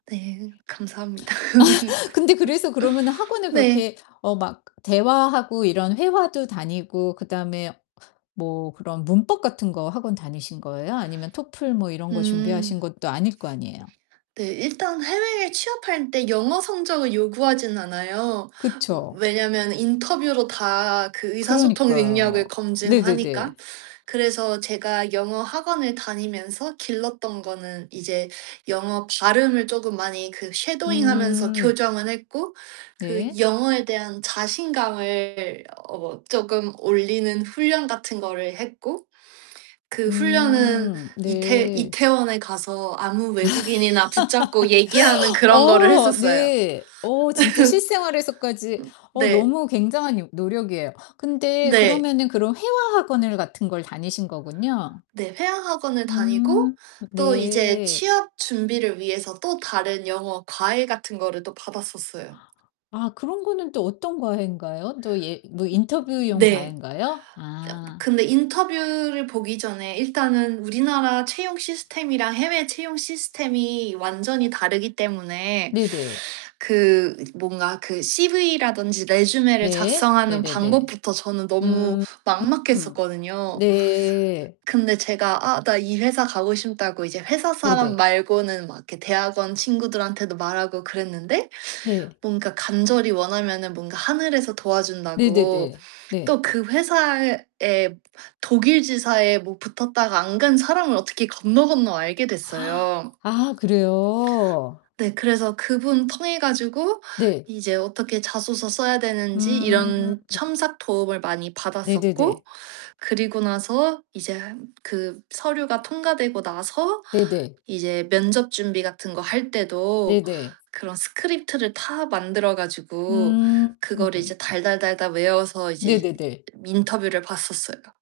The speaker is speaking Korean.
네. 감사합니다. 근데 그래서 그러면은 학원을 네. 그렇게 어 막 대화하고 이런 회화도 다니고 그다음에 뭐 그런 문법 같은 거 학원 다니신 거예요? 아니면 토플 뭐 이런 거 음. 준비하신 것도 아닐 거 아니에요. 네. 일단 해외에 취업할 때 영어 성적을 요구하지는 않아요. 그쵸. 왜냐면 인터뷰로 다 그 의사소통 능력을 그러니까요. 네네네. 검증하니까. 그래서 제가 영어 학원을 다니면서 길렀던 거는 이제 영어 발음을 쪼금 많이 그 쉐도잉하면서 음. 교정을 했고 그 네. 영어에 대한 자신감을 어 쪼금 올리는 훈련 같은 거를 했고 그 훈련은 음. 이태 네. 이태원에 가서 아무 외국인이나 붙잡고 얘기하는 그런 거를 어. 했었어요. 네. 어 진짜 실생활에서까지 음. 어 네. 너무 굉장한 요 노력이에요. 근데 네. 그러면은 그럼 회화 학원을 같은 걸 다니신 거군요. 네. 회화 학원을 다니고 음. 또 이제 네. 취업 준비를 위해서 또 다른 영어 과외 같은 거를 또 받았었어요. 아 그런 거는 또 어떤 과외인가요? 또 예 뭐 음. 인터뷰용 네. 저 과외인가요? 아. 근데 인터뷰를 보기 전에 일단은 우리나라 채용 시스템이랑 해외 채용 시스템이 완전히 다르기 때문에 네네. 그 뭔가 그 CV라든지 resume를 네. 작성하는 네네네. 방법부터 저는 너무 음 막막했었거든요. 네. 근데 제가 아 나 이 회사 가고 싶다고 이제 회사 사람 네네. 말고는 막 이렇게 대학원 친구들한테도 말하고 그랬는데 네. 뭔가 간절히 원하면은 뭔가 하늘에서 도와준다고 네네네. 네. 또 그 회사에 독일 지사에 뭐 붙었다가 안 간 사람을 어떻게 건너건너 알게 됐어요. 아, 그래요? 네. 그래서 그분 통해 가지고 네. 이제 어떻게 자소서 써야 되는지 음. 이런 첨삭 도움을 많이 네네네. 받았었고 그리고 나서 이제 그 서류가 통과되고 나서 네네. 이제 면접 준비 같은 거 할 때도 네네. 그런 스크립트를 다 만들어 가지고 음. 그거를 이제 달달달달 외워서 이제 네네네. 인터뷰를 봤었어요.